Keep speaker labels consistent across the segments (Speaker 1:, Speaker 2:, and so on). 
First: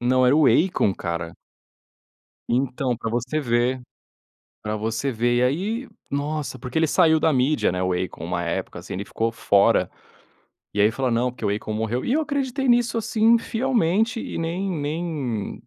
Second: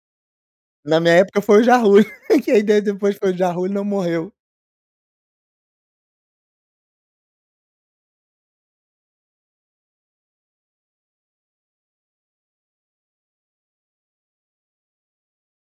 Speaker 1: Não, era o Akon,
Speaker 2: Na minha
Speaker 1: cara.
Speaker 2: época, foi o Ja Rule, que a ideia
Speaker 1: Então, pra
Speaker 2: depois foi: "O
Speaker 1: você
Speaker 2: Ja Rule
Speaker 1: ver.
Speaker 2: não morreu".
Speaker 1: Pra você ver. E aí, nossa, porque ele saiu da mídia, né, o Akon, uma época, assim, ele ficou fora. E aí falou: "Não, porque o Akon morreu", e eu acreditei nisso, assim, fielmente e nem nem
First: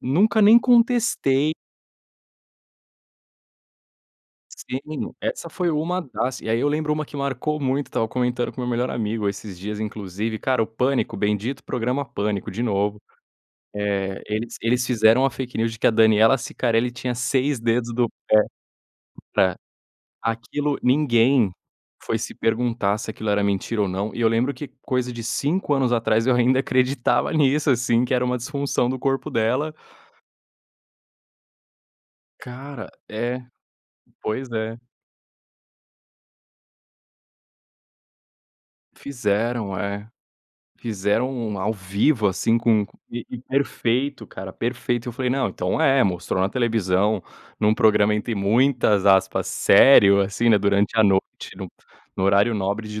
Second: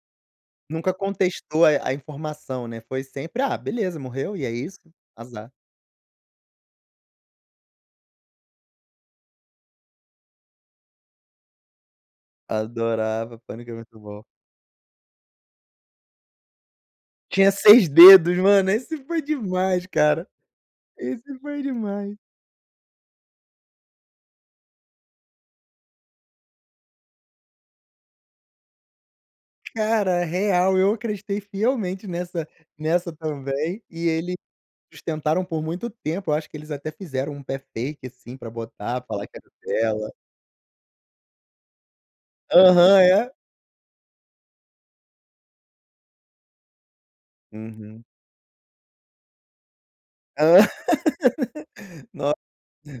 Speaker 1: nunca nem
Speaker 2: Nunca
Speaker 1: contestei.
Speaker 2: contestou, eh, a informação, né, foi sempre: "Ah, beleza, morreu e é
Speaker 1: Sim,
Speaker 2: isso.
Speaker 1: essa
Speaker 2: Azar".
Speaker 1: foi uma das, e aí eu lembro uma que marcou muito, estava comentando com meu melhor amigo esses dias inclusive, cara, o Pânico, bendito programa Pânico, de novo,
Speaker 2: Adorava, Pânico é muito
Speaker 1: eh,
Speaker 2: bom.
Speaker 1: eles eles fizeram a fake news de que a Daniela Cicarelli tinha
Speaker 2: Tinha
Speaker 1: 6
Speaker 2: 6
Speaker 1: dedos do
Speaker 2: dedos, mano, esse foi
Speaker 1: pé pra
Speaker 2: demais, cara.
Speaker 1: Aquilo
Speaker 2: Esse
Speaker 1: ninguém
Speaker 2: foi demais.
Speaker 1: foi se perguntar se aquilo era mentira ou não, e eu lembro que coisa de 5 anos atrás, eu ainda acreditava nisso, assim, que era uma disfunção do corpo dela.
Speaker 2: Cara, real, eu acreditei fielmente nessa
Speaker 1: Cara,
Speaker 2: nessa
Speaker 1: é.
Speaker 2: também, e eles
Speaker 1: Pois é.
Speaker 2: tentaram por muito tempo, eu acho que eles até fizeram um pé fake, assim, pra botar, falar que era
Speaker 1: Fizeram, é.
Speaker 2: dela.
Speaker 1: Fizeram um ao vivo, assim, com c
Speaker 2: Aham,
Speaker 1: e
Speaker 2: é.
Speaker 1: e perfeito cara, perfeito. Eu falei: "Não, então é, mostrou na televisão, num
Speaker 2: Uhum.
Speaker 1: programa entre muitas, aspas, 'sério', assim, né, durante a noite, no p no
Speaker 2: No
Speaker 1: horário nobre de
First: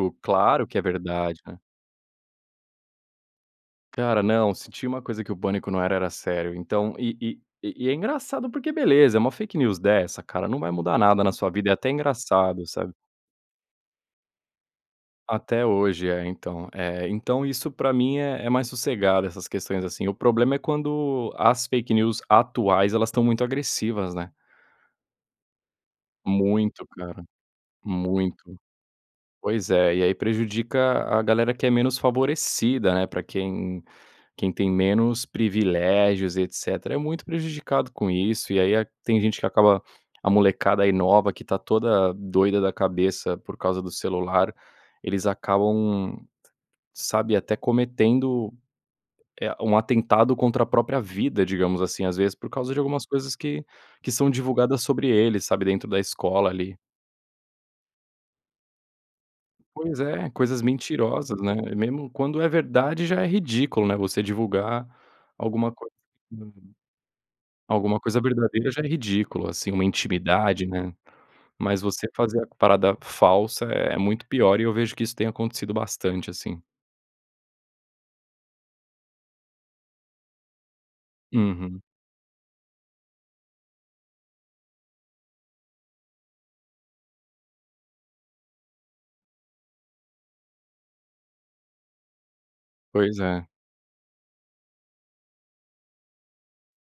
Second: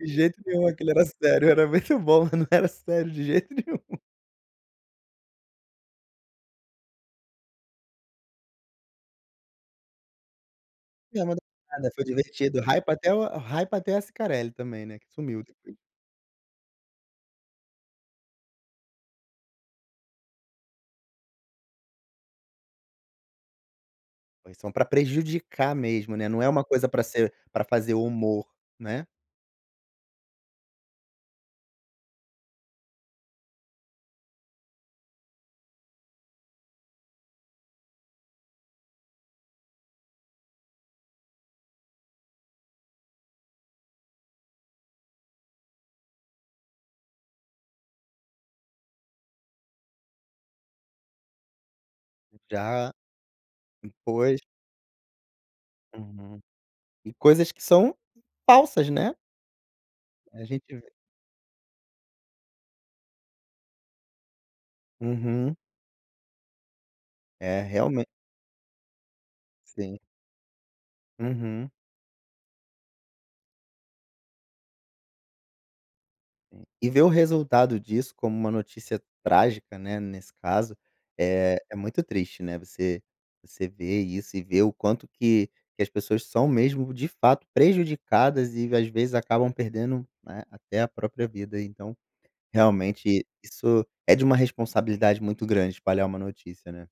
Speaker 2: o jeito que
Speaker 1: claro
Speaker 2: eu
Speaker 1: que é
Speaker 2: que ele era
Speaker 1: verdade,
Speaker 2: sério,
Speaker 1: né".
Speaker 2: era muito bom, não era sério de jeito nenhum.
Speaker 1: Cara, não, se tinha uma coisa que o pânico não era, era sério. Então, e e e é engraçado, porque beleza, é uma fake news dessa, cara, não vai mudar nada na
Speaker 2: [unintelligible]
Speaker 1: sua vida, é até
Speaker 2: Foi divertido,
Speaker 1: engraçado, sabe.
Speaker 2: hypa até o hypa até a Cicarelli também, né, que sumiu
Speaker 1: Até
Speaker 2: depois.
Speaker 1: hoje, é, então. Eh, então isso pra mim é é mais sossegado, essas questões assim, o problema é quando, as fake news atuais, elas estão muito agressivas, né.
Speaker 2: Foi são pra prejudicar mesmo, né, não é uma
Speaker 1: Muito
Speaker 2: coisa pra
Speaker 1: cara,
Speaker 2: ser pra fazer
Speaker 1: muito.
Speaker 2: humor, né.
Speaker 1: Pois é, e aí prejudica a galera que é menos favorecida, né, pra quem quem tem menos privilégios, e etcétera, é muito prejudicado com isso, e aí a tem gente que acaba a molecada, aí, nova, que está toda doida da cabeça por causa do celular, eles acabam, sabe, até cometendo, eh, um atentado contra a própria vida, digamos assim, às vezes, por causa de
Speaker 2: Já.
Speaker 1: algumas coisas que que são
Speaker 2: Pois.
Speaker 1: divulgadas sobre eles, sabe, dentro da
Speaker 2: Uhum.
Speaker 1: escola, ali.
Speaker 2: E coisas que são falsas, né.
Speaker 1: Pois é,
Speaker 2: A
Speaker 1: coisas
Speaker 2: gente vê.
Speaker 1: mentirosas, né, mesmo quando é verdade, já é ridículo, né, você divulgar
Speaker 2: Uhum.
Speaker 1: alguma coi
Speaker 2: É,
Speaker 1: Alguma
Speaker 2: realmen
Speaker 1: coisa verdadeira, já é ridículo, assim, uma
Speaker 2: Sim.
Speaker 1: intimidade, né.
Speaker 2: Uhum.
Speaker 1: Mas você fazer a parada falsa é muito pior, e eu vejo que isso tem acontecido bastante, assim.
Speaker 2: E ver o resultado disso como uma notícia trágica, né, nesse caso, eh, é
Speaker 1: Uhum.
Speaker 2: muito triste, né, você você ver isso e ver o quanto que que as pessoas são mesmo, de fato, prejudicadas, e às vezes acabam perdendo, né, até a própria vida, então,
Speaker 1: Pois
Speaker 2: realmente,
Speaker 1: é.
Speaker 2: isso é de uma responsabilidade muito grande, espalhar uma notícia, né.